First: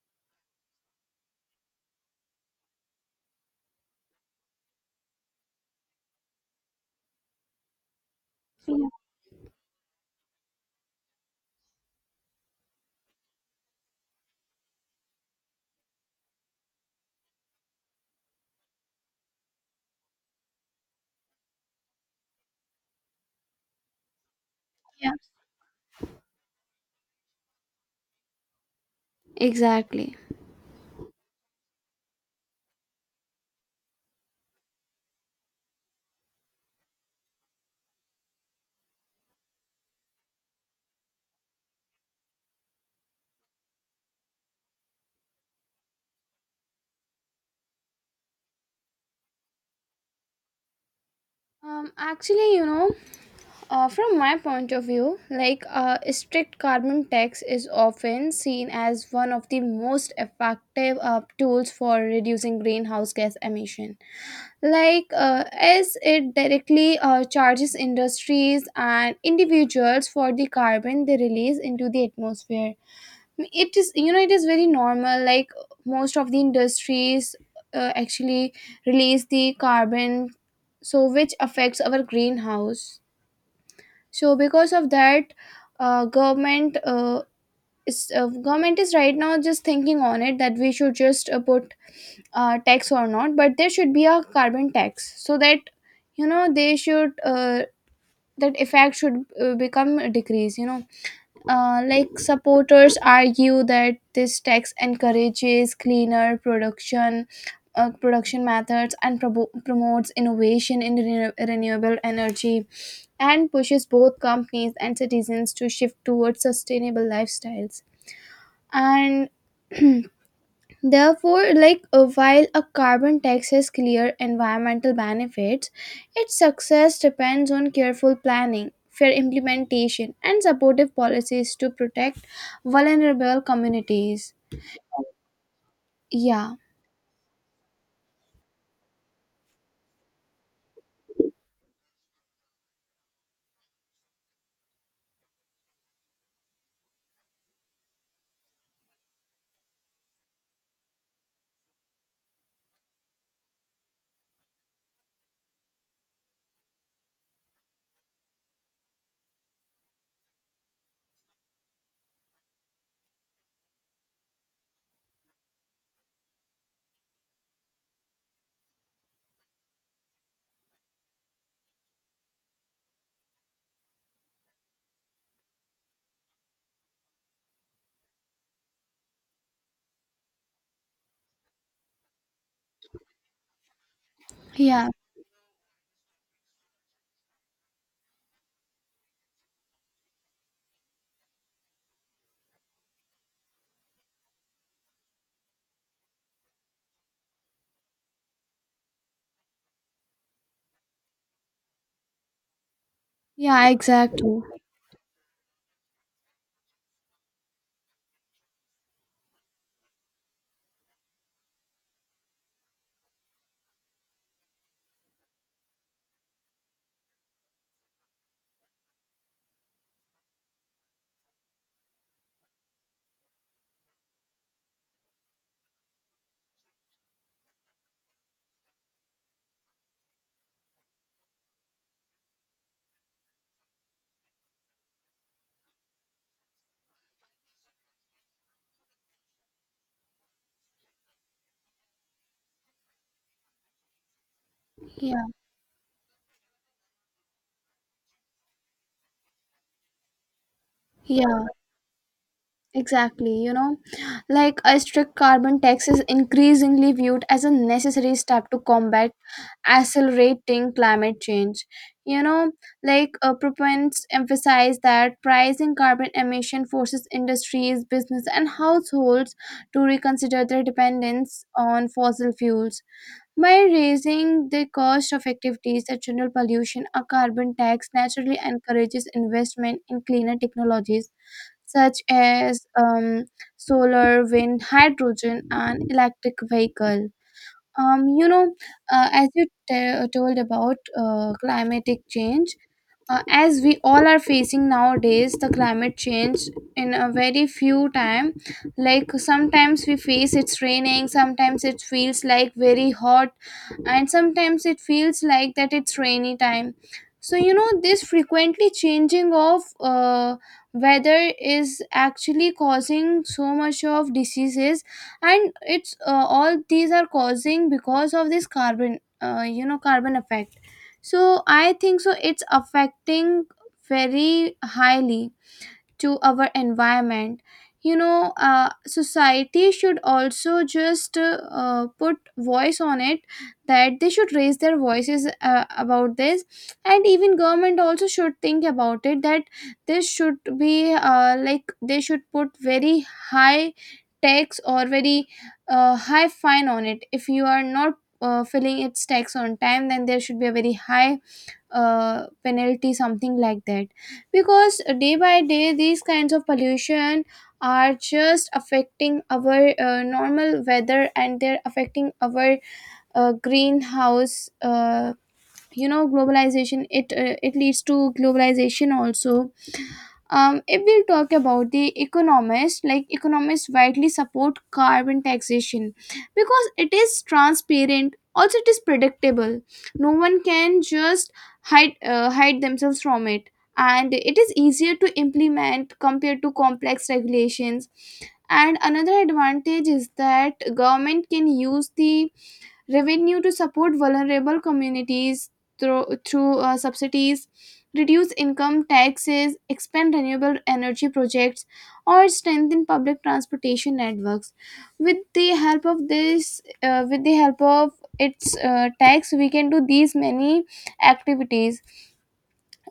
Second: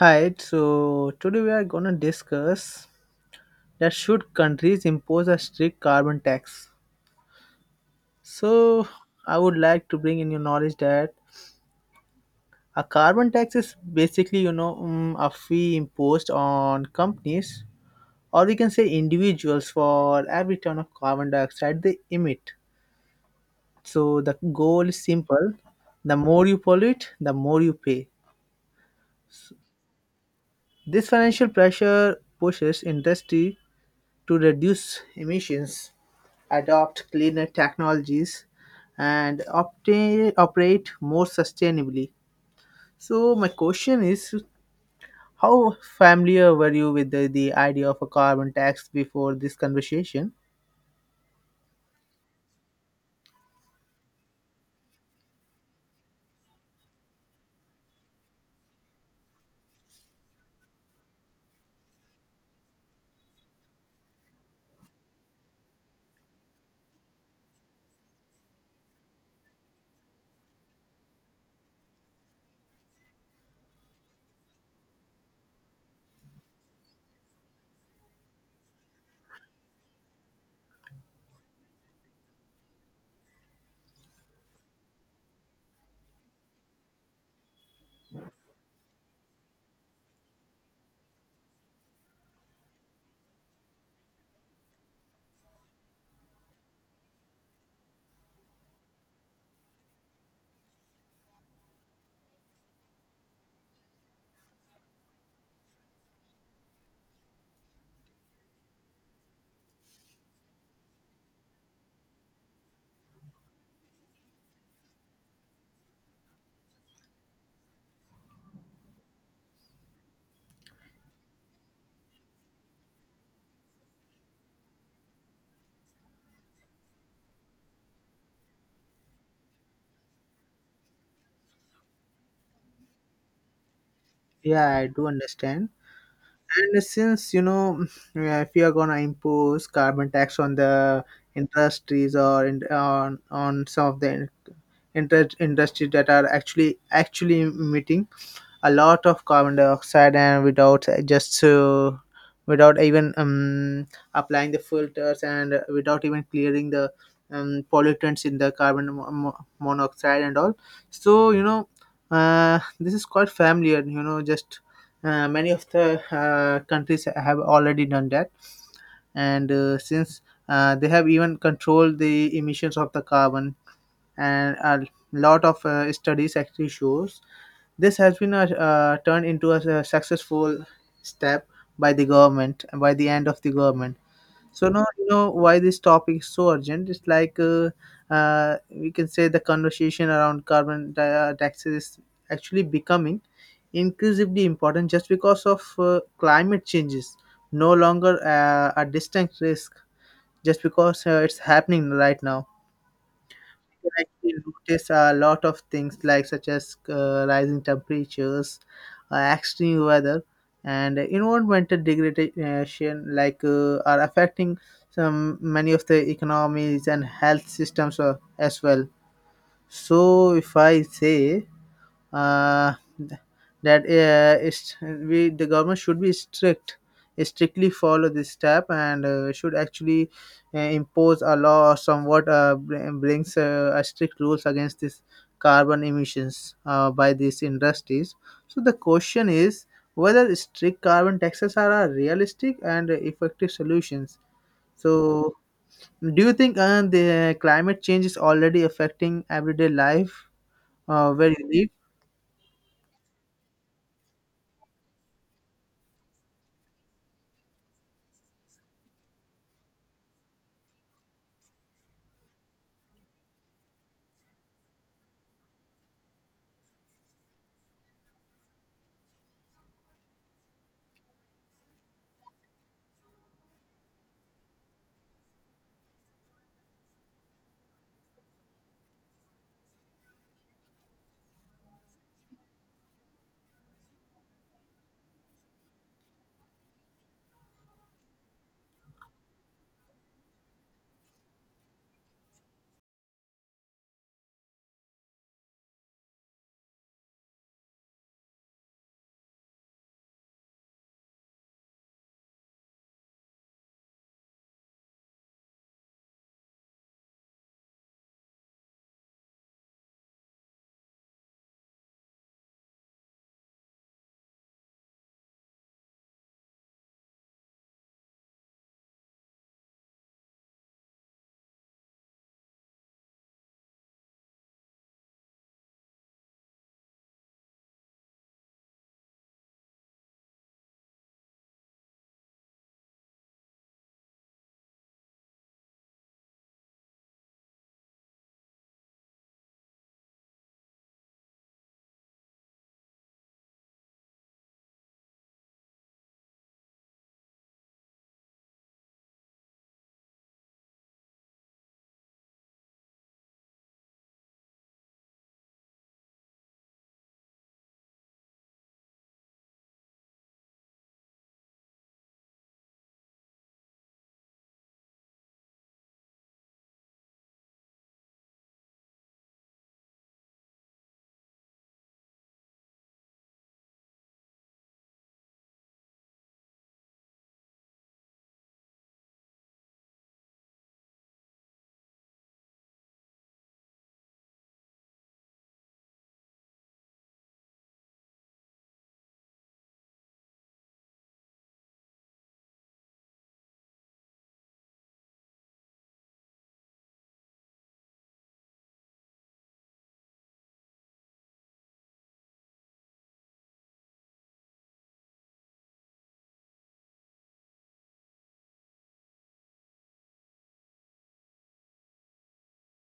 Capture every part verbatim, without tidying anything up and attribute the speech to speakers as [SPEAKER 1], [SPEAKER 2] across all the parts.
[SPEAKER 1] Hi, so today we are going to discuss that should countries impose a strict carbon tax.
[SPEAKER 2] Yeah,
[SPEAKER 1] So I would like to bring in your knowledge that a carbon tax is basically, you know, um, a fee imposed on companies or we can say individuals for every ton of carbon dioxide they emit. So the goal is
[SPEAKER 2] yeah.
[SPEAKER 1] simple. The more you pollute, the more you pay.
[SPEAKER 2] Exactly.
[SPEAKER 1] This financial pressure pushes industry to reduce emissions, adopt cleaner technologies, and opta- operate more sustainably. So, my question is how familiar were you with the, the idea of a carbon tax before this conversation?
[SPEAKER 2] Um, actually, you know, uh, from my point of view, like uh, strict carbon tax is often seen as one of the most effective uh, tools for reducing greenhouse gas emission. Like, uh, as it directly uh, charges industries and individuals for the carbon they release into the atmosphere, it is, you know, it is very normal, like most of the industries uh, actually release the carbon, so which affects our greenhouse. So because of that, uh, government uh, is uh, government is right now just thinking on it that we should just uh, put uh, tax or not, but there should be a carbon tax, so that, you know, they should, uh, that effect should uh, become a decrease, you know. Uh, like supporters argue that this tax encourages cleaner production uh, production methods and probo promotes innovation in renew- renewable energy, and pushes both companies and citizens to shift towards sustainable lifestyles and therefore, like uh, while a carbon tax has clear environmental benefits, its success depends on careful planning, fair implementation, and supportive policies to protect vulnerable communities.
[SPEAKER 1] Yeah, I do understand.
[SPEAKER 2] Yeah,
[SPEAKER 1] And since you know, uh, if you are gonna impose carbon tax on the industries or in, on on some of the interest industries that are actually actually emitting a lot of carbon dioxide and without just uh, without even um, applying the filters and without even clearing the um, pollutants in the carbon mo- mo- monoxide and all, so you know, uh, this is quite familiar, you know, just uh, many of the uh, countries have already done that, and uh, since uh, they have even controlled the emissions of the carbon, and a lot of uh, studies actually shows this has been a, uh, turned into a, a successful step by the government, by the end of the government. So now
[SPEAKER 2] yeah,
[SPEAKER 1] you know why this topic is so urgent. It's like uh, uh, we can say the conversation around carbon di- uh, taxes is actually becoming increasingly important just because of uh, climate changes. No longer uh, a distinct risk, just because uh, it's happening right now.
[SPEAKER 2] yeah,
[SPEAKER 1] I actually
[SPEAKER 2] exactly.
[SPEAKER 1] notice a lot of things like such as uh, rising temperatures, uh, extreme weather, and environmental degradation, like uh, are affecting some many of the economies and health systems uh, as well. So if I say uh, that uh, is we the government should be strict strictly follow this step and uh, should actually uh, impose a law or somewhat uh, br- brings uh, a strict rules against this carbon emissions uh, by these industries. So the question is whether strict carbon taxes are a realistic and effective solutions.
[SPEAKER 2] Yeah,
[SPEAKER 1] So do you think uh, the climate change is already affecting everyday life uh, where
[SPEAKER 2] yeah.
[SPEAKER 1] you live?
[SPEAKER 2] Exactly, you know, like a strict carbon tax is increasingly viewed as a necessary step to combat accelerating climate change. You know, like uh, proponents emphasize that pricing carbon emission forces industries, business, and households to reconsider their dependence on fossil fuels. By raising the cost of activities that generate pollution, a carbon tax naturally encourages investment in cleaner technologies such as um, solar, wind, hydrogen, and electric vehicle. Um, you know, uh, as you t- told about uh, climatic change, uh, as we all are facing nowadays, the climate change in a very few time. Like sometimes we face it's raining, sometimes it feels like very hot, and sometimes it feels like that it's rainy time. So you know, this frequently changing of uh, weather is actually causing so much of diseases, and it's, uh, all these are causing because of this carbon, uh, you know carbon effect. So I think so it's affecting very highly to our environment. You know, uh, society should also just uh, uh, put voice on it, that they should raise their voices uh, about this. And even government also should think about it, that this should be, uh, like they should put very high tax or very uh, high fine on it. If you are not uh, filling its tax on time, then there should be a very high uh, penalty, something like that, because day by day these kinds of pollution are just affecting our uh, normal weather, and they're affecting our uh, greenhouse uh, you know, globalization, it uh, it leads to globalization also. Um, if we talk about the economists, like economists widely support carbon taxation because it is transparent, also it is predictable. No one can just hide uh, hide themselves from it, and it is easier to implement compared to complex regulations. And another advantage is that government can use the revenue to support vulnerable communities through, through uh, subsidies, reduce income taxes, expand renewable energy projects, or strengthen public transportation networks. With the help of this, uh, with the help of its uh, tax, we can do these many activities.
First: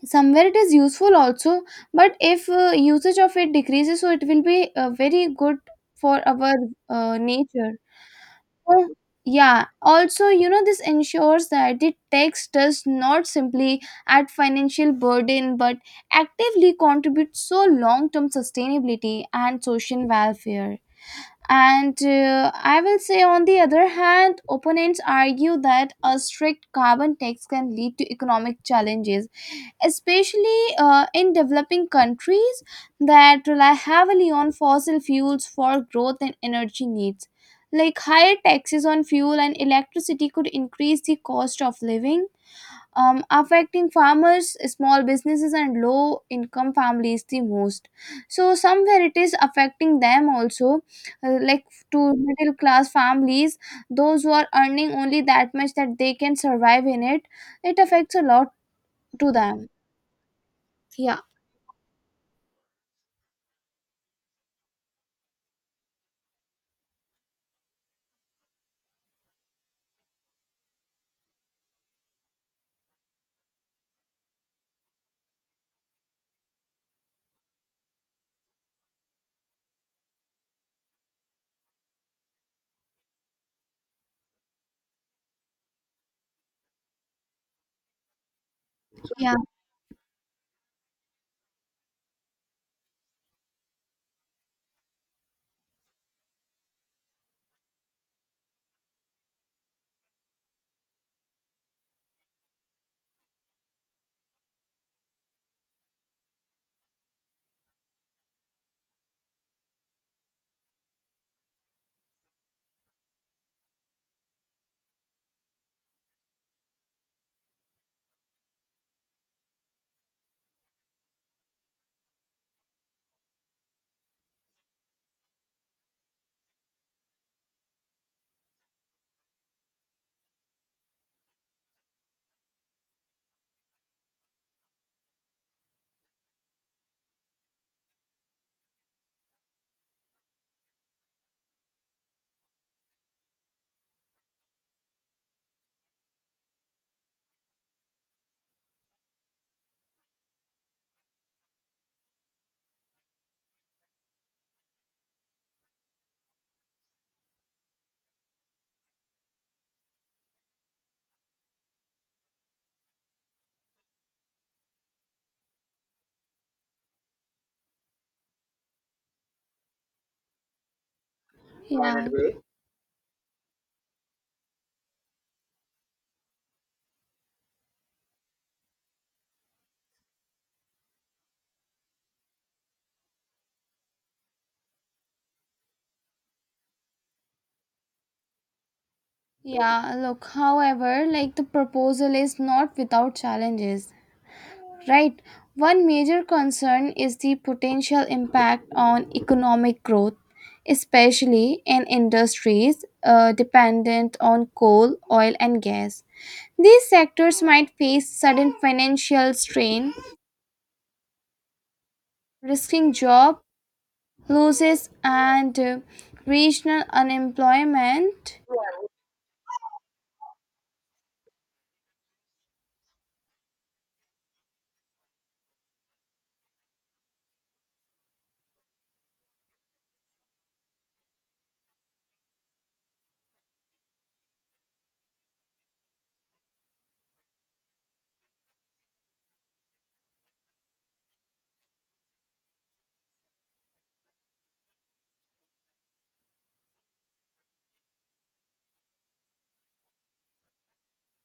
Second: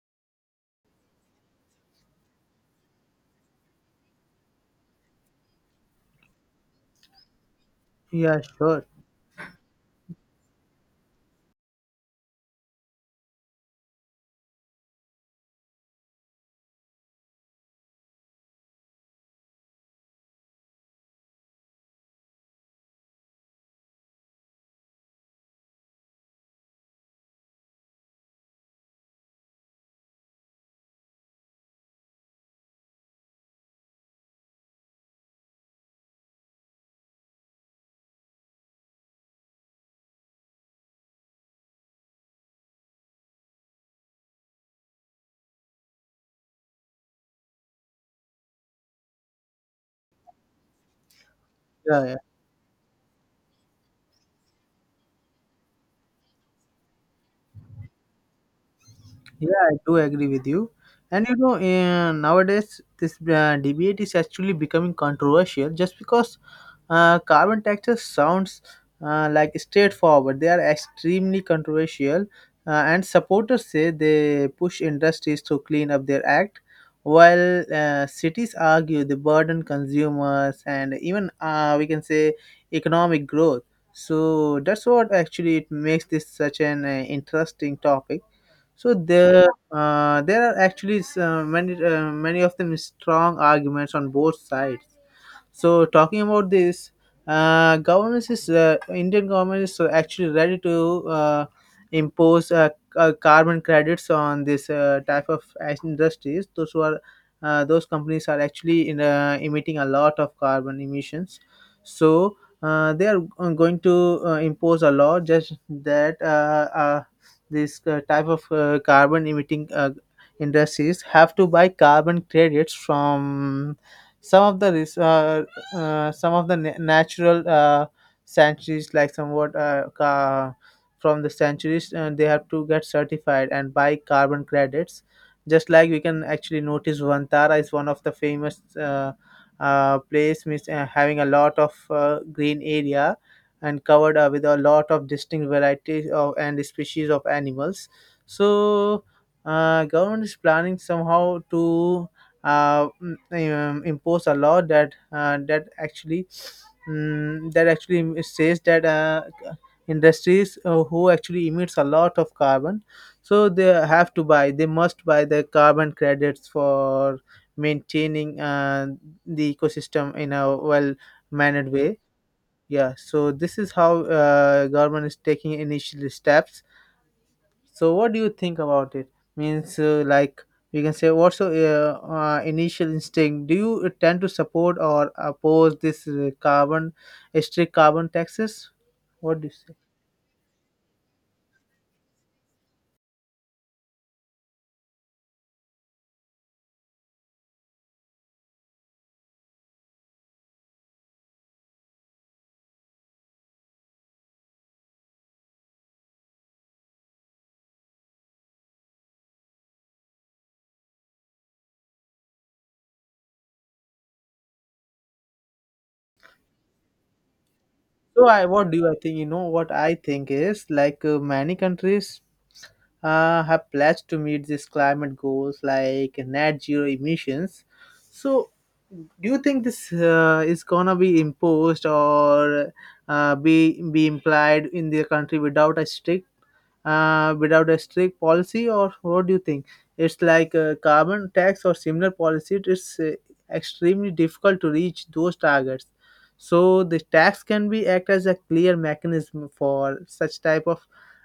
[SPEAKER 2] Somewhere it is useful also, but if uh, usage of it decreases, so it will be uh, very good for our uh, nature.
[SPEAKER 1] Yeah, sure.
[SPEAKER 2] Oh, yeah. Also, you know, this ensures that the tax does not simply add financial burden but actively contributes so long term sustainability and social welfare. And uh, I will say, on the other hand, opponents argue that a strict carbon tax can lead to economic challenges, especially uh, in developing countries that rely heavily on fossil fuels for growth and energy needs. Like higher taxes on fuel and electricity could increase the cost of living, um, affecting farmers, small businesses, and low income families the most. So, somewhere it is affecting them also, uh, like
[SPEAKER 1] Yeah,
[SPEAKER 2] to
[SPEAKER 1] yeah,
[SPEAKER 2] middle class families, those who are earning only that much that they can survive in it, it affects a lot to
[SPEAKER 1] yeah,
[SPEAKER 2] them.
[SPEAKER 1] I do agree with you.
[SPEAKER 2] Yeah.
[SPEAKER 1] And you know, uh, nowadays this uh, debate is actually becoming controversial, just because uh, carbon taxes sounds uh, like straightforward. They are extremely controversial, uh, and supporters say they push industries to clean up their act, while uh, cities argue they burden consumers and even uh, we can say economic growth. So that's what actually it makes this such an uh, interesting topic. So
[SPEAKER 2] Yeah,
[SPEAKER 1] there, uh, there are actually s- uh, many, uh, many of them strong arguments on both sides. So talking about this, uh, government is uh, Indian government is uh, actually ready to uh, impose uh, c- uh, carbon credits on this uh, type of as- industries. Those who are uh, those companies are actually in, uh, emitting a lot of carbon emissions. So uh, they are uh, going to uh, impose a law just that uh, uh, this uh, type of uh, carbon emitting uh, industries have to buy carbon credits from some of the res- uh, uh, some of the na- natural uh, sanctuaries, like somewhat uh, ca- from the sanctuaries, and they have to get certified and buy carbon credits. Just like we can actually notice, Vantara is one of the famous uh, uh, place, means uh, having a lot of uh, green area and covered uh, with a lot of distinct varieties of and species of animals. So uh, government is planning somehow to uh, mm, um, impose a law that uh, that actually mm, that actually says that uh, industries uh, who actually emits a lot of carbon, so they have to buy they must buy the carbon credits for maintaining uh, the ecosystem in a well mannered
[SPEAKER 2] yeah.
[SPEAKER 1] way.
[SPEAKER 2] Right way.
[SPEAKER 1] Yeah, so this is how uh, government is taking initial steps. So what do you think about it? Means uh, like we can say, what's your uh, uh, initial instinct? Do you tend to support or oppose this uh, carbon, strict carbon taxes? What do you say?
[SPEAKER 2] Yeah, look, however, like the proposal is not without challenges, right? One major concern is the potential impact on economic growth, especially in industries uh, dependent on coal, oil, and gas. These sectors might face sudden financial strain, risking job losses and uh, regional
[SPEAKER 1] So
[SPEAKER 2] unemployment.
[SPEAKER 1] I what do you I think? You know what I think is like uh, many countries uh, have pledged to meet these climate goals like net zero emissions. So do you think this uh, is gonna be imposed or uh, be be implied in their country without a strict uh, without a strict policy, or what do you think? It's like a carbon tax or similar policy. It's uh, extremely difficult to reach those targets, so the tax can be act as a clear mechanism for such type of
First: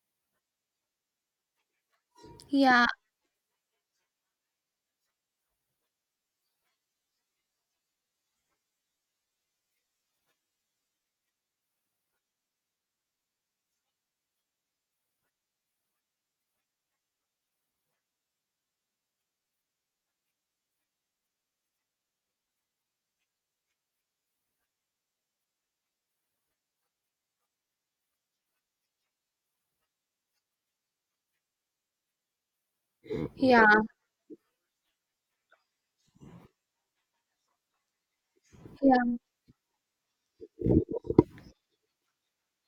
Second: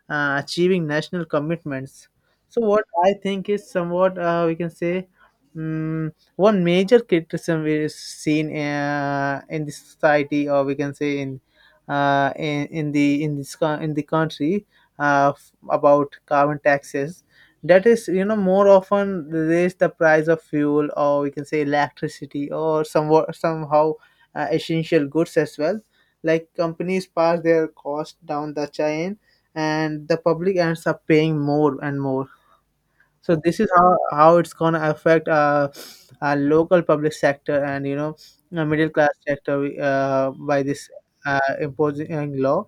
[SPEAKER 1] uh, achieving national commitments. So what
[SPEAKER 2] Yeah,
[SPEAKER 1] I think is somewhat uh, we can say, um, one major criticism is seen uh, in the society, or we can say in uh, in, in the in this co- in the country uh, f- about carbon taxes, that is, you know, more often raise the price of fuel, or we can say electricity, or somewhat somehow uh, essential goods as well. Like companies pass their cost down the chain, and the public ends up paying more and more. So this
[SPEAKER 2] yeah,
[SPEAKER 1] is how how it's going to affect uh, our local public sector, and you know, uh, middle
[SPEAKER 2] yeah,
[SPEAKER 1] class sector uh, by this uh, imposing law.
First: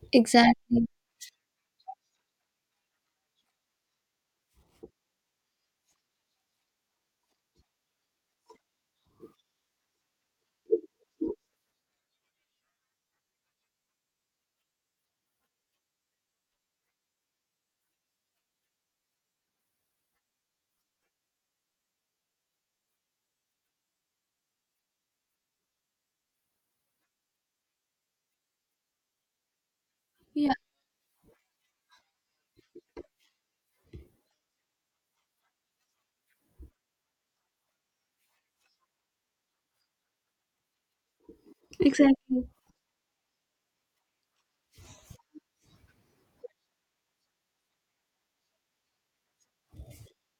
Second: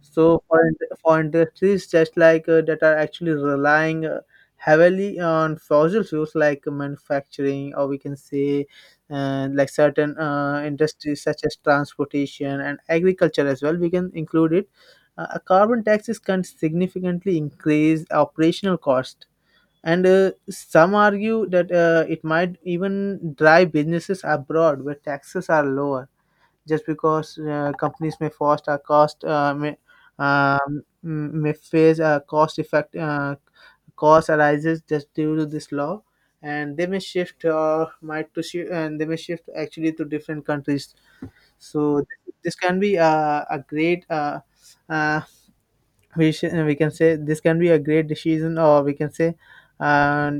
[SPEAKER 1] So for,
[SPEAKER 2] exactly.
[SPEAKER 1] in- for industries, just like uh, that are actually relying uh, heavily on fossil fuels like manufacturing, or we can say uh, like certain uh, industries such as transportation and agriculture as well, we can include it. Uh, a carbon tax is can significantly increase operational cost, and uh, some argue that uh, it might even drive businesses abroad where taxes are lower, just because uh, companies may foster a cost uh, may, um, may face a cost effect, uh, cost arises just due to this law, and they may shift or might to shift and they may shift actually to different countries. So
[SPEAKER 2] Exactly.
[SPEAKER 1] this can be a, a great uh, uh, we sh- we can say this can be a great decision, or we can say uh,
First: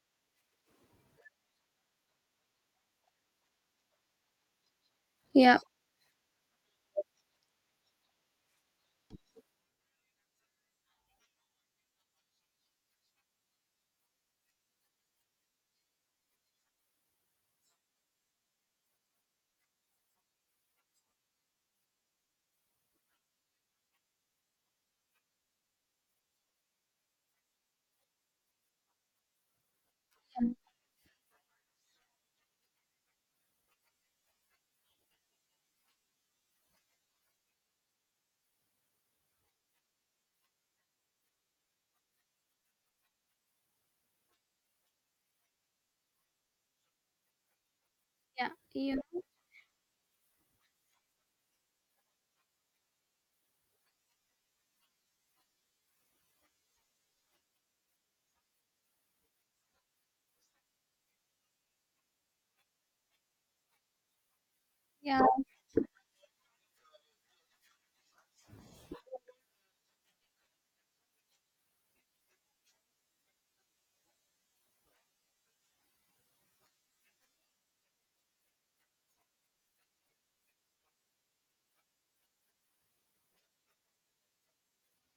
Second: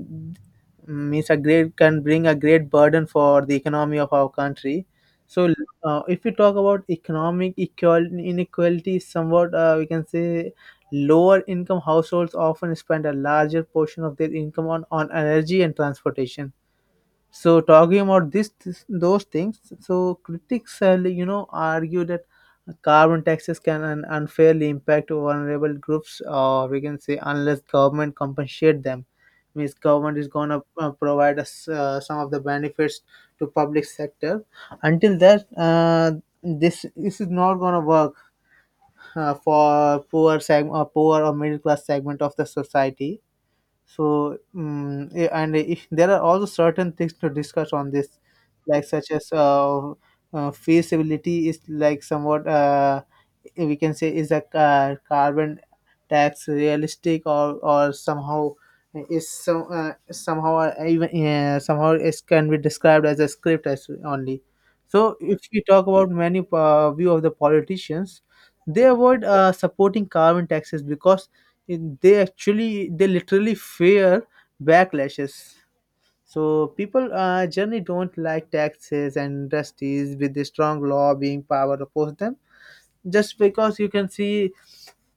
[SPEAKER 1] means a great can bring a great burden for the economy of our country. So
[SPEAKER 2] Yeah.
[SPEAKER 1] uh, if we talk about economic equal inequality, is somewhat uh, we can say, lower income households often spend a larger portion of their income on, on energy and transportation. So talking about this, this those things, so critics, uh, you know, argue that carbon taxes can un- unfairly impact vulnerable groups, or we can say unless government compensate them. Means government is gonna uh, provide us uh, some of the benefits to public sector. Until that, uh, this this is not gonna work uh, for poor seg- or poor or middle class segment of the society. So, mm, eh, and if there are also certain things to discuss on this,
[SPEAKER 2] Yeah,
[SPEAKER 1] like
[SPEAKER 2] yeah,
[SPEAKER 1] such as uh, uh, feasibility is, like, somewhat uh, we can say, is a ca- carbon tax realistic, or or somehow is some uh, somehow uh, even uh, somehow it can be described as a script as only. So,
[SPEAKER 2] yeah.
[SPEAKER 1] if we talk about many uh, view of the politicians, they avoid uh, supporting carbon taxes, because it- they actually they literally fear backlashes. So people uh, generally don't like taxes, and industries with the strong law being power oppose them. Just because you can see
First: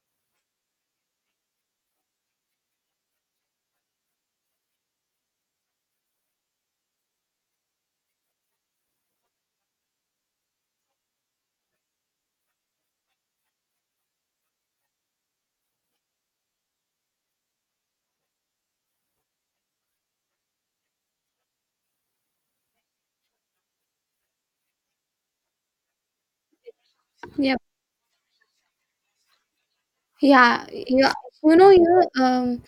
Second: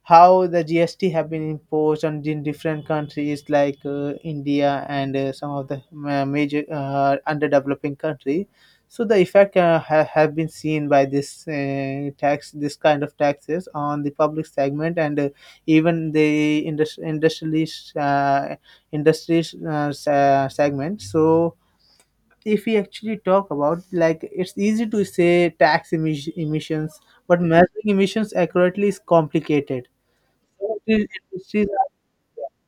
[SPEAKER 1] how the G S T have been imposed on in different countries like uh, India and uh, some of the ma- major uh, underdeveloping country. So the effect uh, ha- have been seen by this uh, tax, this kind of taxes on the public segment, and uh, even the industri- industrialist uh, industries uh, se- segment. So if we actually talk about, like, it's easy to say tax emis- emissions, but
[SPEAKER 2] Yeah.
[SPEAKER 1] measuring emissions accurately is complicated.
[SPEAKER 2] Yeah.
[SPEAKER 1] So it
[SPEAKER 2] Yeah.
[SPEAKER 1] is-
[SPEAKER 2] You
[SPEAKER 1] it is-
[SPEAKER 2] know, you know, um,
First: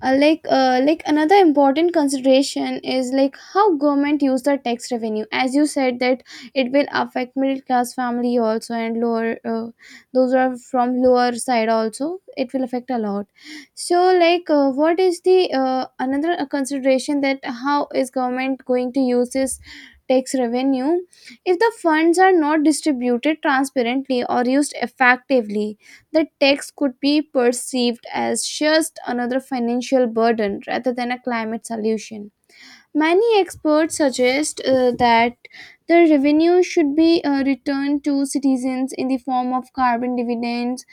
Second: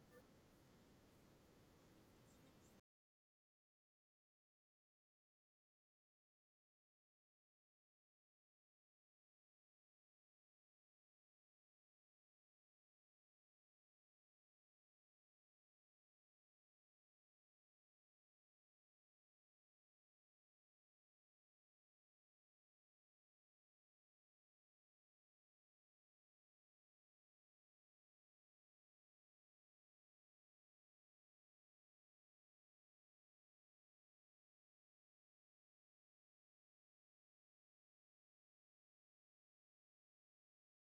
[SPEAKER 2] uh, like uh, like another important consideration is, like, how government use the tax revenue, as you said that it will affect middle class family also, and lower uh, those who are from lower side also, it will affect a lot. So like uh, what is the uh, another uh, consideration, that how is government going to use this tax revenue? If the funds are not distributed transparently or used effectively, the tax could be perceived as just another financial burden rather than a climate solution. Many experts suggest uh, that the revenue should be uh, returned to citizens in the form of carbon dividends,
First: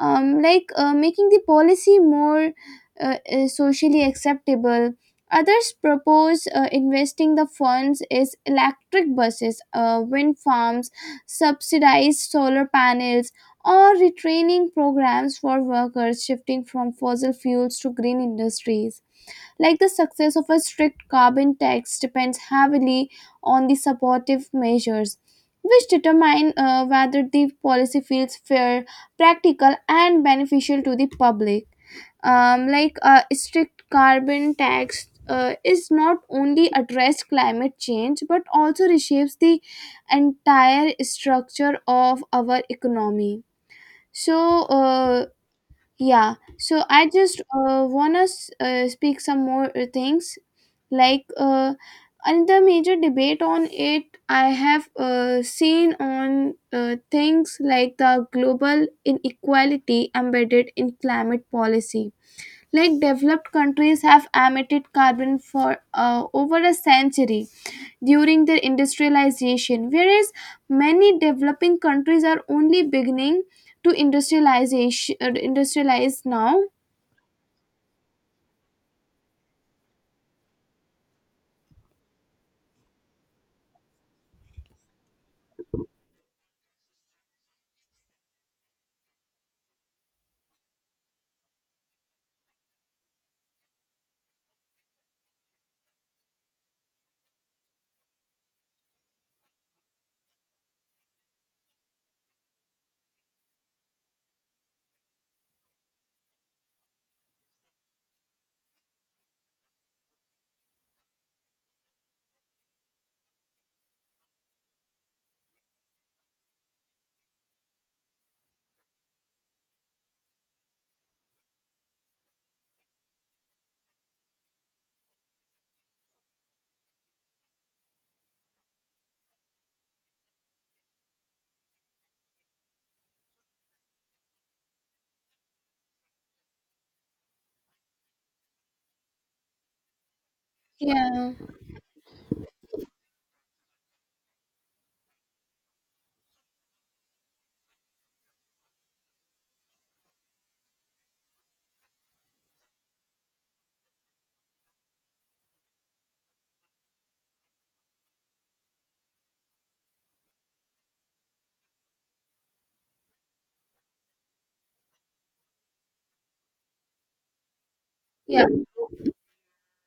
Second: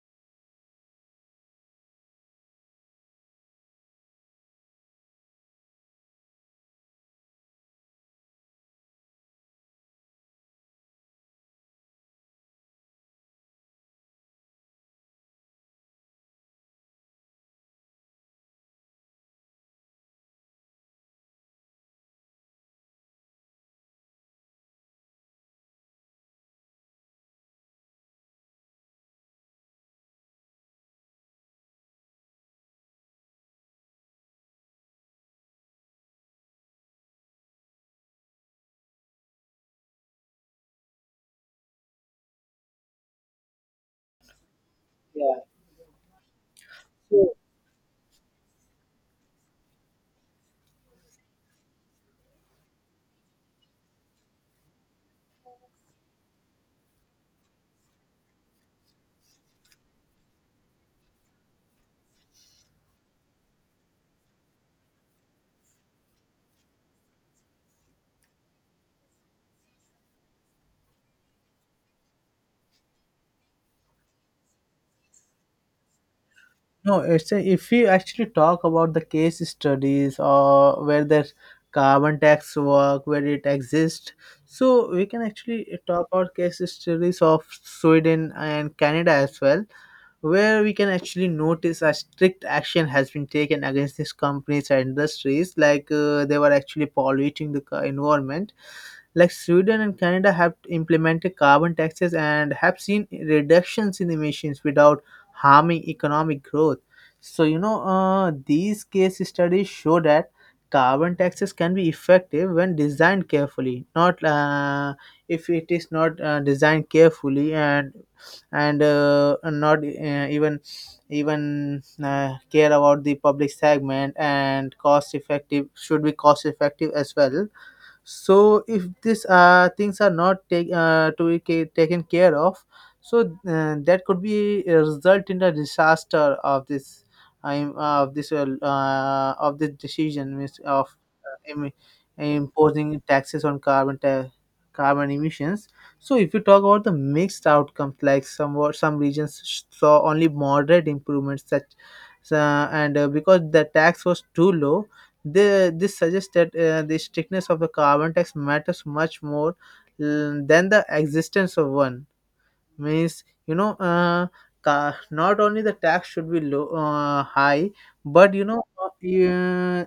[SPEAKER 2] um, like uh, making the policy more uh, uh, socially acceptable. Others propose uh, investing the funds is electric buses, uh, wind farms, subsidized solar panels, or retraining programs for workers shifting from fossil fuels to green industries. Like the success of a strict carbon tax depends heavily on the supportive measures, which determine uh, whether the policy feels fair, practical, and beneficial to the public. Um, like a strict carbon tax uh, is not only address climate change but also reshapes the entire structure of our economy. So uh,
[SPEAKER 1] yeah.
[SPEAKER 2] yeah, so I
[SPEAKER 1] So,
[SPEAKER 2] just uh, wanna s- uh, speak some more uh, things, like uh, another major debate on it I have uh, seen on uh, things like the global inequality embedded in climate policy. Like developed countries have emitted carbon for uh, over a century during their industrialization, whereas many developing countries are only beginning to industrialization uh, industrialize now.
[SPEAKER 1] no it's a, if we actually talk about the case studies, or where the carbon tax work, where it exists, so we can actually talk about case studies of Sweden and Canada as well, where we can actually notice a strict action has been taken against these companies and industries, like uh, they were actually polluting the co- environment. Like Sweden and Canada have implemented carbon taxes and have seen reductions in emissions without harming economic growth. So, you know, uh, these case studies show that carbon taxes can be effective when designed carefully, not uh, if it is not uh, designed carefully and and uh, not uh, even even uh, care about the public segment and cost effective should be cost effective as well. So if these uh, things are not take, uh, to be ca- taken care of, so uh, that could be a result in the disaster of this. I'm of this uh, uh, of this decision, means of
[SPEAKER 2] Yeah,
[SPEAKER 1] uh, em- imposing taxes on carbon ta- carbon emissions. So if you talk about the mixed outcomes, like some wa- some regions saw only moderate improvements such, uh, and uh, because the tax was too low. The, this suggests that uh, the strictness of the carbon tax matters much more mm, than the existence of one. Means you know uh, ca- not only the tax should be low uh, high, but
[SPEAKER 2] yeah,
[SPEAKER 1] you know uh, yeah,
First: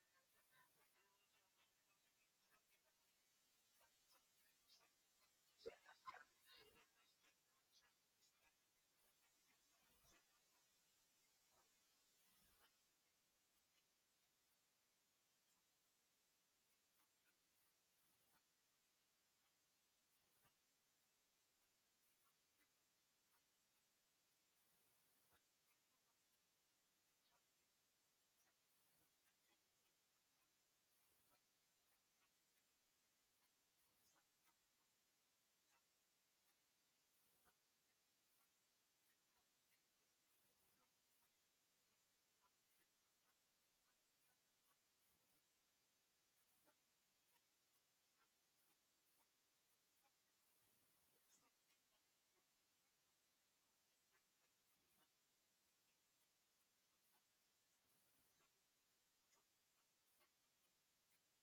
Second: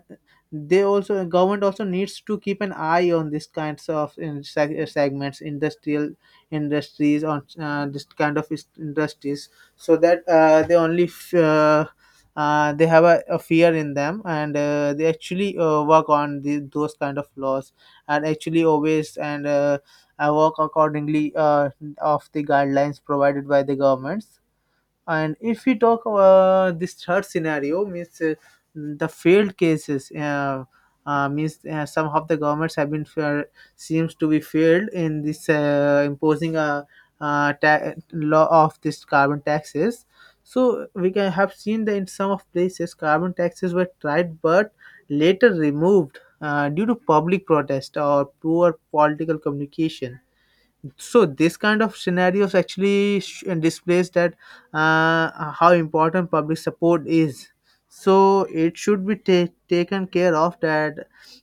[SPEAKER 1] they also, government also, needs to keep an eye on this kinds of in seg- uh, segments, industrial industries, on uh, this kind of is- industries, so that uh, they only f- uh, uh, they have a, a fear in them, and uh, they actually uh, work on the, those kind of laws, and actually always, and uh, uh, work accordingly uh, of the guidelines provided by the governments. And if we talk uh, this third scenario, means uh, the failed cases, uh, uh, means uh, some of the governments have been fair, seems to be failed in this uh, imposing a, uh ta- law of this carbon taxes. So we can have seen that in some of places carbon taxes were tried but later removed uh, due to public protest or poor political communication. So this kind of scenarios actually sh- displays that uh, how important public support is. So it should be ta- taken care of, that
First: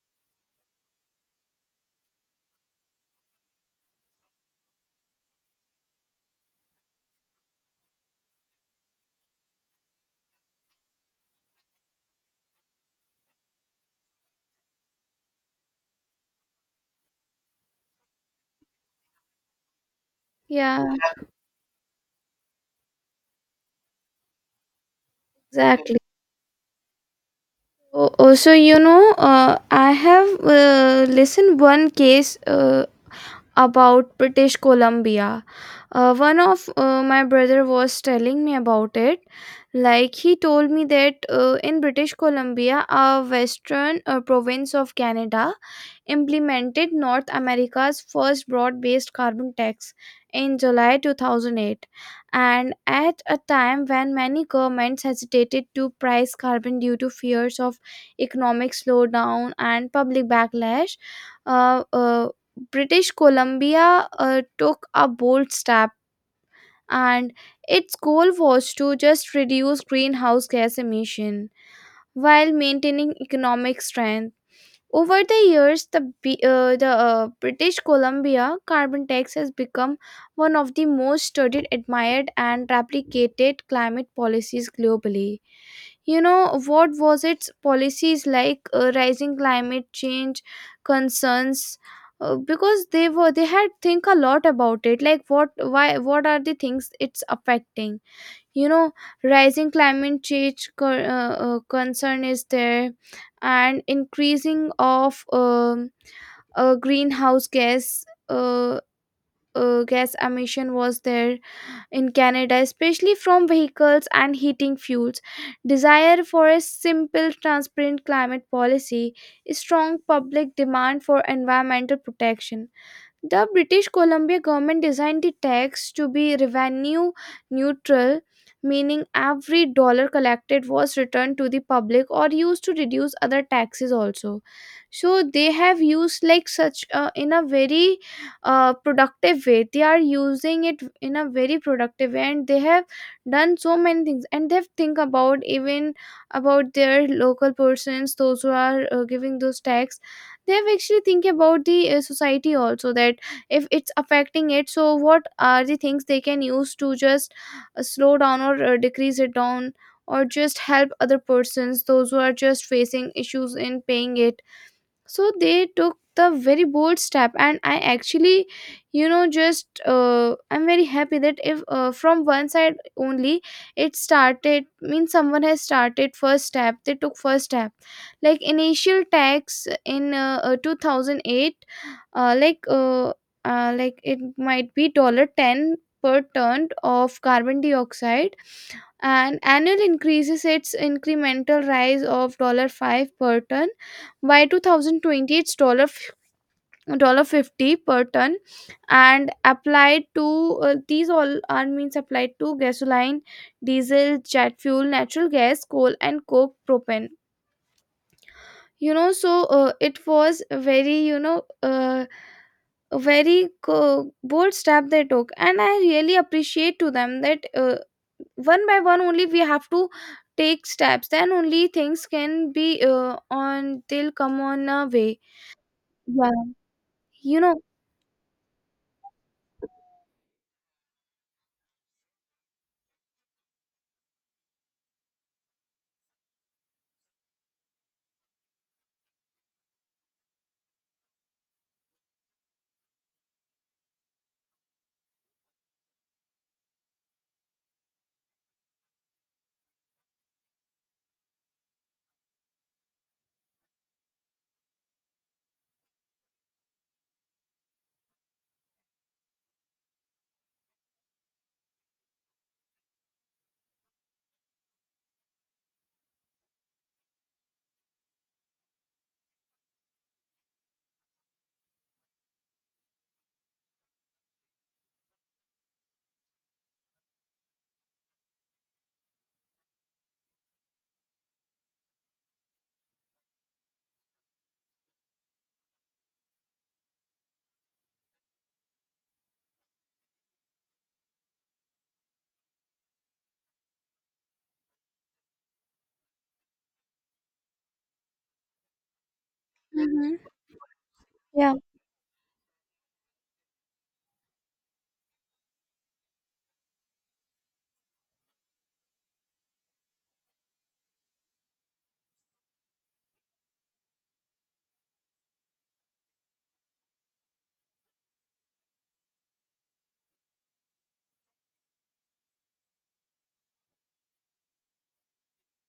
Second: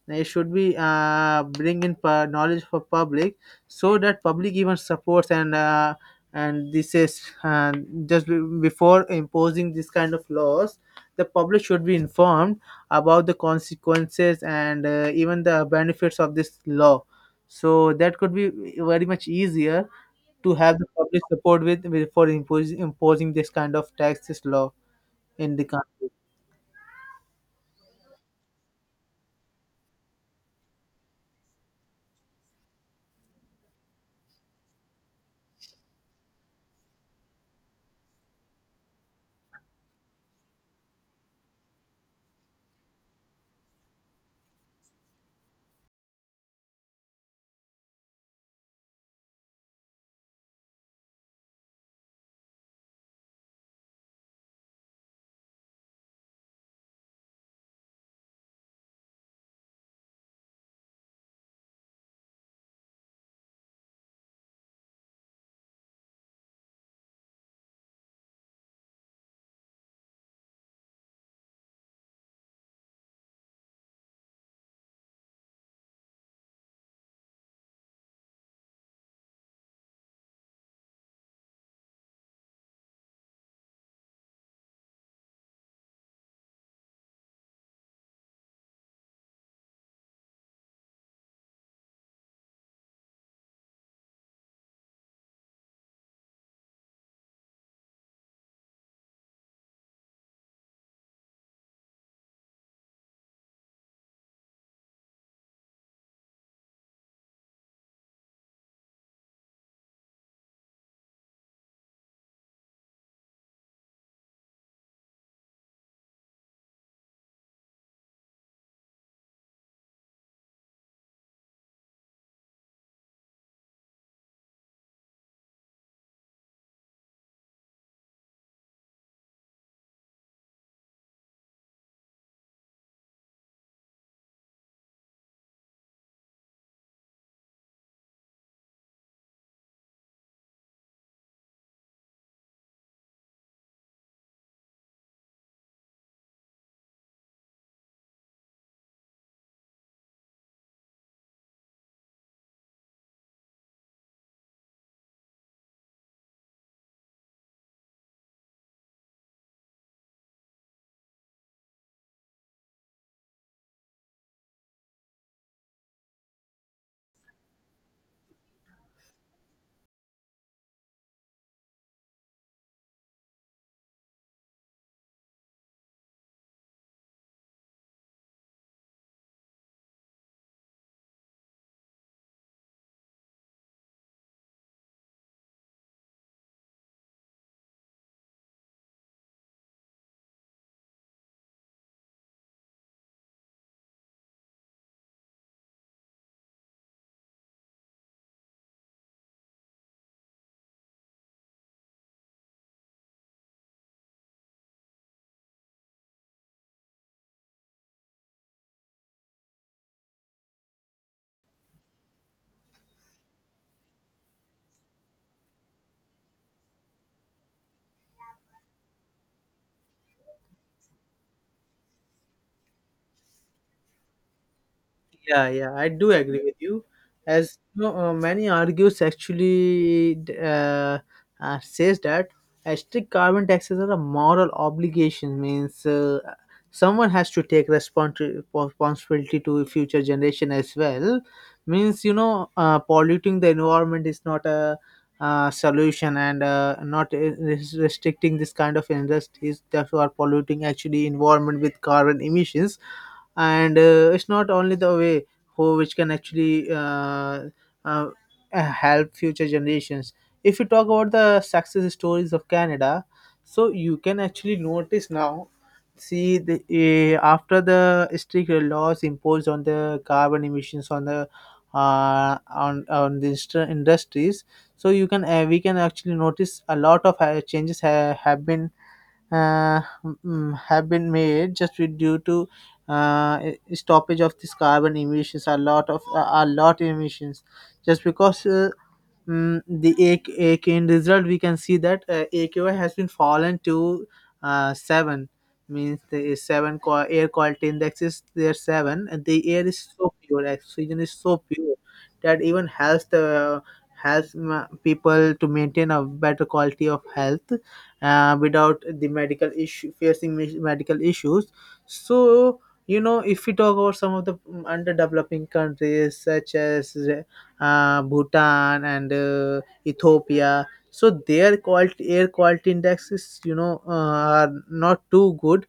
[SPEAKER 1] it should be uh, bring in pu- knowledge for public, so that public even supports, and uh, and this is uh, just be- before imposing this kind of laws, the public should be informed about the consequences and uh, even the benefits of this law. So that could be very much easier to have
[SPEAKER 2] yeah,
[SPEAKER 1] the public support with, with for imposing imposing this kind of taxes law in the
[SPEAKER 2] exactly.
[SPEAKER 1] country.
[SPEAKER 2] Oh, oh, so you know, uh, I have uh, listened one case. Uh, about British Columbia. Uh, one of uh, my brother was telling me about it. Like he told me that uh, in British Columbia, a western uh, province of Canada, implemented North America's first broad-based carbon tax in July two thousand eight, and at a time when many governments hesitated to price carbon due to fears of economic slowdown and public backlash, uh, uh, British Columbia uh, took a bold step. And its goal was to just reduce greenhouse gas emission while maintaining economic strength. Over the years, the, B- uh, the uh, British Columbia carbon tax has become one of the most studied, admired, and replicated climate policies globally. You know what was its policies, like uh, rising climate change concerns. Uh, because they were, they had think a lot about it, like what, why, what are the things it's affecting, you know. Rising climate change co- uh, uh, concern is there, and increasing of um, uh, greenhouse gas uh, uh, gas emission was there in Canada, especially from vehicles and heating fuels. Desire for a simple, transparent climate policy, strong public demand for environmental protection, the British Columbia government designed the tax to be revenue neutral, meaning every dollar collected was returned to the public or used to reduce other taxes also. So they have used like such, uh, in a very uh, productive way. They are using it in a very productive way, and they have done so many things. And they have think about even about their local persons, those who are uh, giving those tax. They have actually think about the uh, society also, that if it's affecting it, so what are the things they can use to just uh, slow down or uh, decrease it down, or just help other persons, those who are just facing issues in paying it. So they took the very bold step, and I actually, you know, just uh, I'm very happy that if uh, from one side only it started. Means someone has started first step, they took first step, like initial tax in uh, uh, two thousand eight, uh, like uh, uh, like it might be dollar ten per ton of carbon dioxide, and annual increases, its incremental rise of five per ton. By two thousand twenty, it's dollar dollar fifty per ton, and applied to, uh, these all are, means applied to gasoline, diesel, jet fuel, natural gas, coal and coke, propane. You know, so uh, it was a very, you know, uh, a very co- bold step they took, and I really appreciate to them that uh, one by one only we have to take steps, then only things can be, uh, on they'll come on a way.
[SPEAKER 1] Yeah, yeah, I do agree
[SPEAKER 2] Yeah,
[SPEAKER 1] with you.
[SPEAKER 2] you know.
[SPEAKER 1] As you know, uh, many argues actually d- uh, uh, says that uh, strict carbon taxes are a moral obligation. Means uh, someone has to take respons- responsibility to future generation as well. Means you know, uh, polluting the environment is not a uh, solution, and uh, not uh, res- restricting this kind of industries that are polluting actually environment with carbon emissions. And uh, it's not only the way who which can actually uh, uh, help future generations. If you talk about the success stories of Canada, so you can actually notice now, see the uh, after the strict laws imposed on the carbon emissions, on the uh, on on the industri- industries, so you can uh, we can actually notice a lot of uh, changes ha- have been uh, mm, have been made just with- due to uh, stoppage of this carbon emissions, a lot of a lot emissions, just because uh, mm, the A K, A K in result we can see that uh, A Q I has been fallen to uh, seven. Means the seven qua- air quality index is there seven, and the air is so
[SPEAKER 2] Mhm.
[SPEAKER 1] pure, oxygen is so
[SPEAKER 2] Yeah,
[SPEAKER 1] pure, that even helps the helps ma- people to maintain a better quality of health uh, without the medical issue facing me- medical issues. So, you know, if we talk about some of the mm, underdeveloping countries such as uh, Bhutan and uh, Ethiopia. So their quality air quality indexes, you know, uh, are not too good,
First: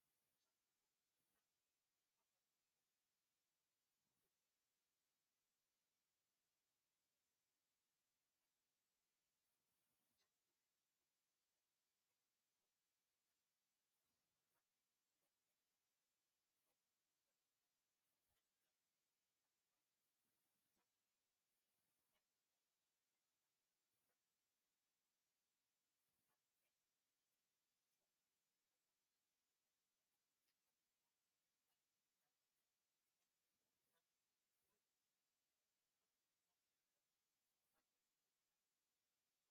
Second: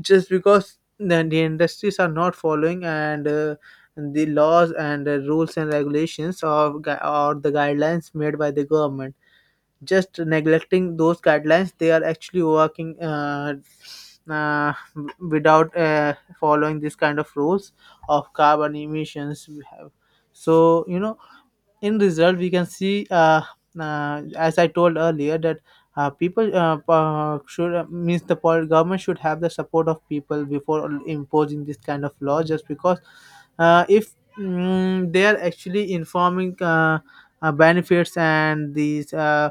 [SPEAKER 1] just because the, the industries are not following, and uh, the laws and uh, rules and regulations of gui- or the guidelines made by the government. Just neglecting those guidelines, they are actually working uh, uh, without uh, following this kind of rules of carbon emissions. We have, so you know, in result we can see uh, uh, as I told earlier that uh, people uh, uh, should uh, means the pol- government should have the support of people before imposing this kind of law, just because uh, if mm, they are actually informing uh, uh, benefits and these uh,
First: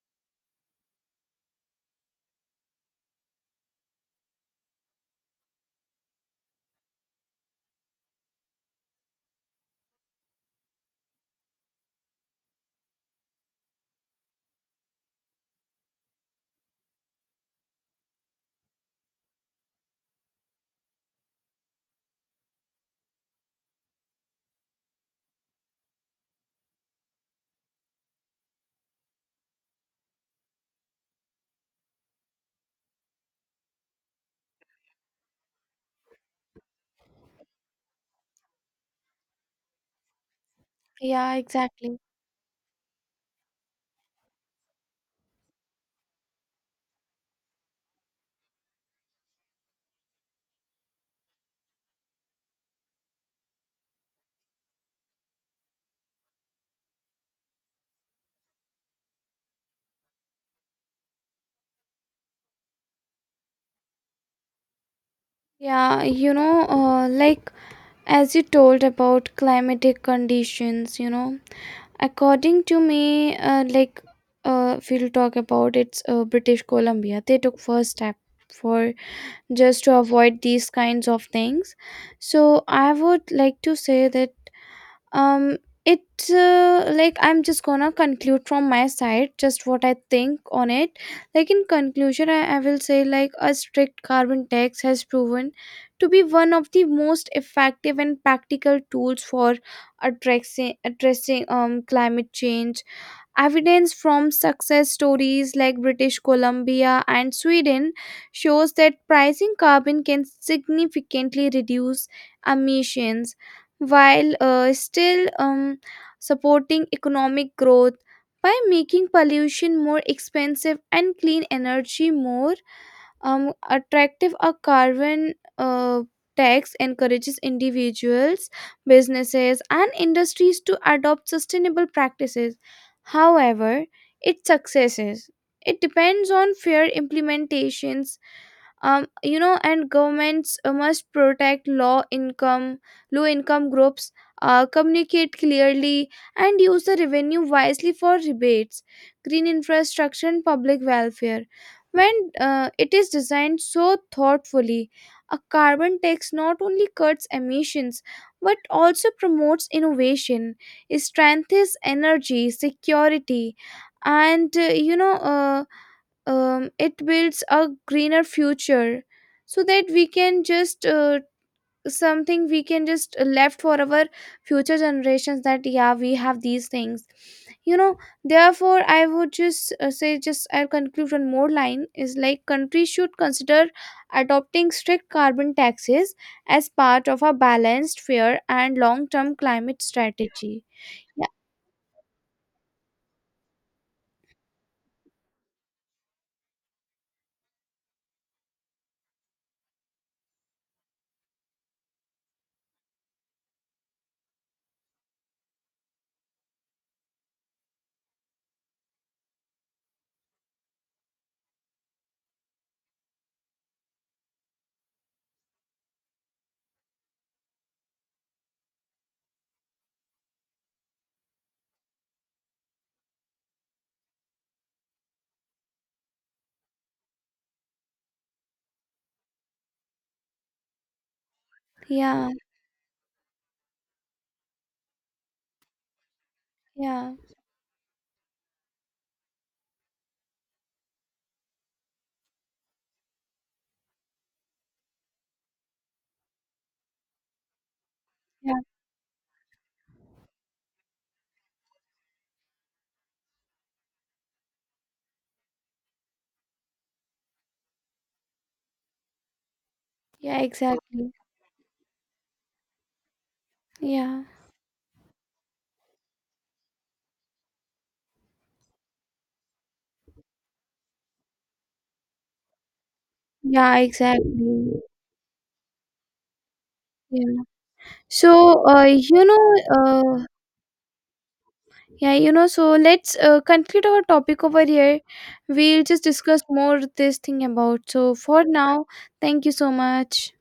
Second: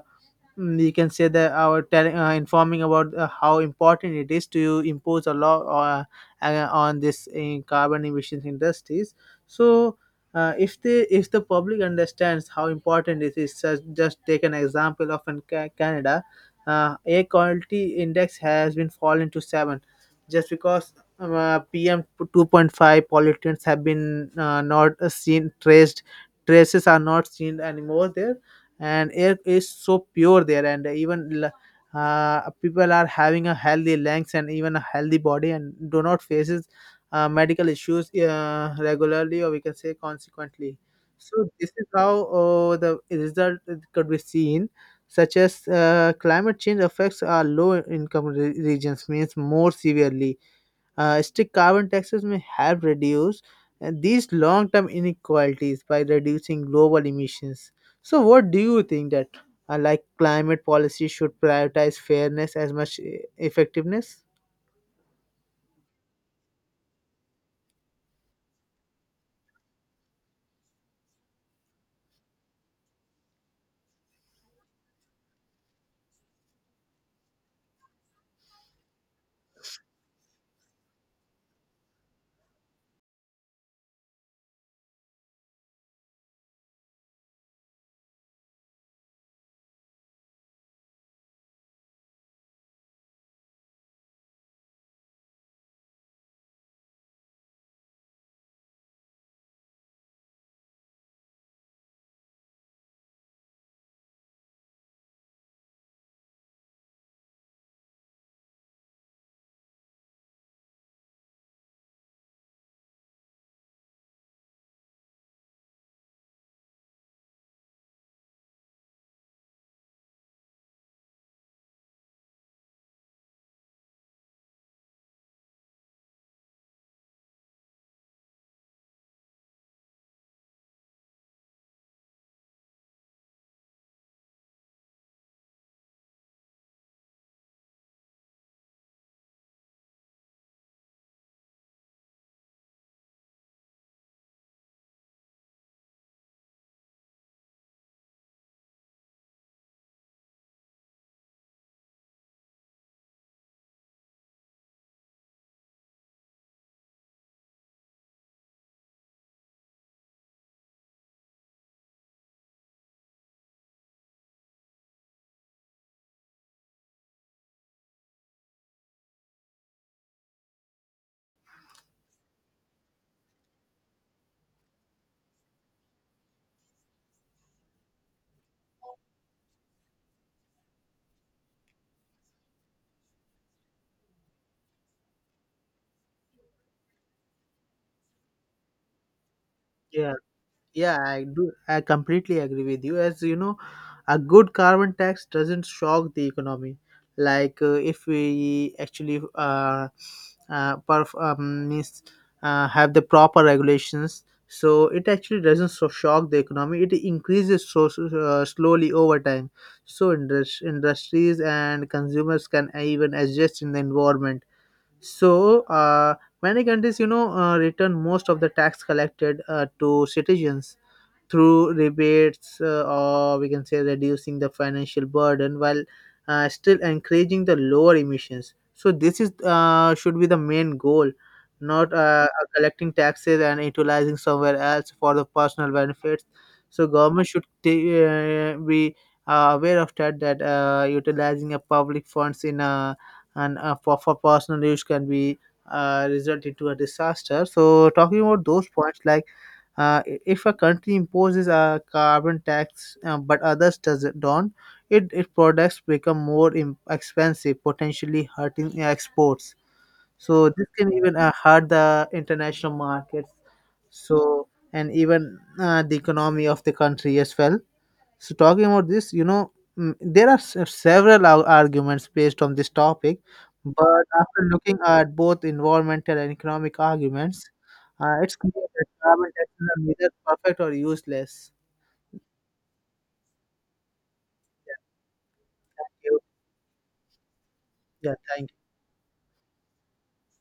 [SPEAKER 1] mm, you can say that our telling uh, informing about uh, how important it is to impose a law, uh, uh, on this in carbon emissions industries. So uh, if the if the public understands how important it is such, just take an example of in Ca- canada, uh, air quality index has been fallen to seven just because um, uh, pm two point five pollutants have been uh, not uh, seen traced, traces are not seen anymore there, and air is so pure there, and even l- uh, people are having a healthy lungs and even a healthy body and do not faces uh, medical issues uh, regularly, or we can say consequently.
[SPEAKER 2] yeah,
[SPEAKER 1] So this is
[SPEAKER 2] exactly.
[SPEAKER 1] how uh, the result could be seen, such as uh, climate change affects our low income re- regions, means more severely. Uh, strict carbon taxes may help reduce uh, these long-term inequalities by reducing global emissions. So, what do you think that, uh, like climate policy, should prioritize fairness as much uh, effectiveness?
[SPEAKER 2] Yeah, you know, uh, like as you told about climatic conditions, you know. According to me, uh, like uh, if we'll talk about it's uh, British Columbia, they took first step for just to avoid these kinds of things. So I would like to say that, um it, uh, like I'm just gonna conclude from my side just what I think on it. Like in conclusion, I, I will say, like a strict carbon tax has proven to be one of the most effective and practical tools for addressing addressing um climate change. Evidence from success stories like British Columbia and Sweden shows that pricing carbon can significantly reduce emissions while uh, still um, supporting economic growth. By making pollution more expensive and clean energy more um, attractive, a carbon uh, tax encourages individuals, businesses, and industries to adopt sustainable practices. However, its successes, it depends on fair implementations. Um, you know, and governments uh, must protect low income low income groups, uh, communicate clearly, and use the revenue wisely for rebates, green infrastructure and public welfare. When uh, it is designed so thoughtfully, a carbon tax not only cuts emissions but also promotes innovation, strengthens energy security, and uh, you know uh, um, it builds a greener future, so that we can just uh, something, we can just left for our future generations, that yeah, we have these things, you know. Therefore I would just uh, say, just I'll conclude one more line, is like countries should consider adopting strict carbon taxes as part of a balanced, fair and long-term climate
[SPEAKER 1] Yeah.
[SPEAKER 2] strategy.
[SPEAKER 1] Yeah, I
[SPEAKER 2] Yeah,
[SPEAKER 1] do. I completely agree with you. As you know, a good carbon tax doesn't shock the economy. Like uh, if we actually uh, uh, perf- um, means, uh, have the proper regulations, so it actually doesn't so shock the economy. It increases so so- uh, slowly over time. So indus- industries and consumers can even adjust in the environment. So uh, many countries, you know, uh, return most of the tax collected uh, to citizens through rebates, uh, or we can say reducing the financial burden, while uh, still encouraging the lower emissions. So this is, uh, should be the main goal, not uh,
[SPEAKER 2] yeah,
[SPEAKER 1] collecting taxes and utilizing somewhere else for the personal benefits. So
[SPEAKER 2] yeah,
[SPEAKER 1] government should ta- uh, be uh, aware of that, that uh, utilizing a public funds in a, and uh, for, for personal use can be uh, result into a disaster. So talking about
[SPEAKER 2] yeah,
[SPEAKER 1] those points, like uh, i- if a country imposes a carbon tax uh, but others does don't, it, its products become more im- expensive, potentially hurting exports.
[SPEAKER 2] yeah,
[SPEAKER 1] So this can
[SPEAKER 2] exactly.
[SPEAKER 1] even uh, hurt the international markets.
[SPEAKER 2] Yeah,
[SPEAKER 1] So and even uh, the economy of the country as well. So talking about this, you know, mm, there are se- several ar- arguments based on this topic,
[SPEAKER 2] yeah,
[SPEAKER 1] but after looking
[SPEAKER 2] exactly.
[SPEAKER 1] at both environmental and economic
[SPEAKER 2] Yeah.
[SPEAKER 1] arguments, uh, it's clear
[SPEAKER 2] So, uh,
[SPEAKER 1] that
[SPEAKER 2] you
[SPEAKER 1] carbon
[SPEAKER 2] know,
[SPEAKER 1] taxes are neither
[SPEAKER 2] uh,
[SPEAKER 1] perfect or useless.
[SPEAKER 2] yeah, you know, so let's uh, conclude our topic over here. We'll just
[SPEAKER 1] You-
[SPEAKER 2] discuss more this thing about. So,
[SPEAKER 1] Yeah,
[SPEAKER 2] for
[SPEAKER 1] thank you.
[SPEAKER 2] now, thank you so much.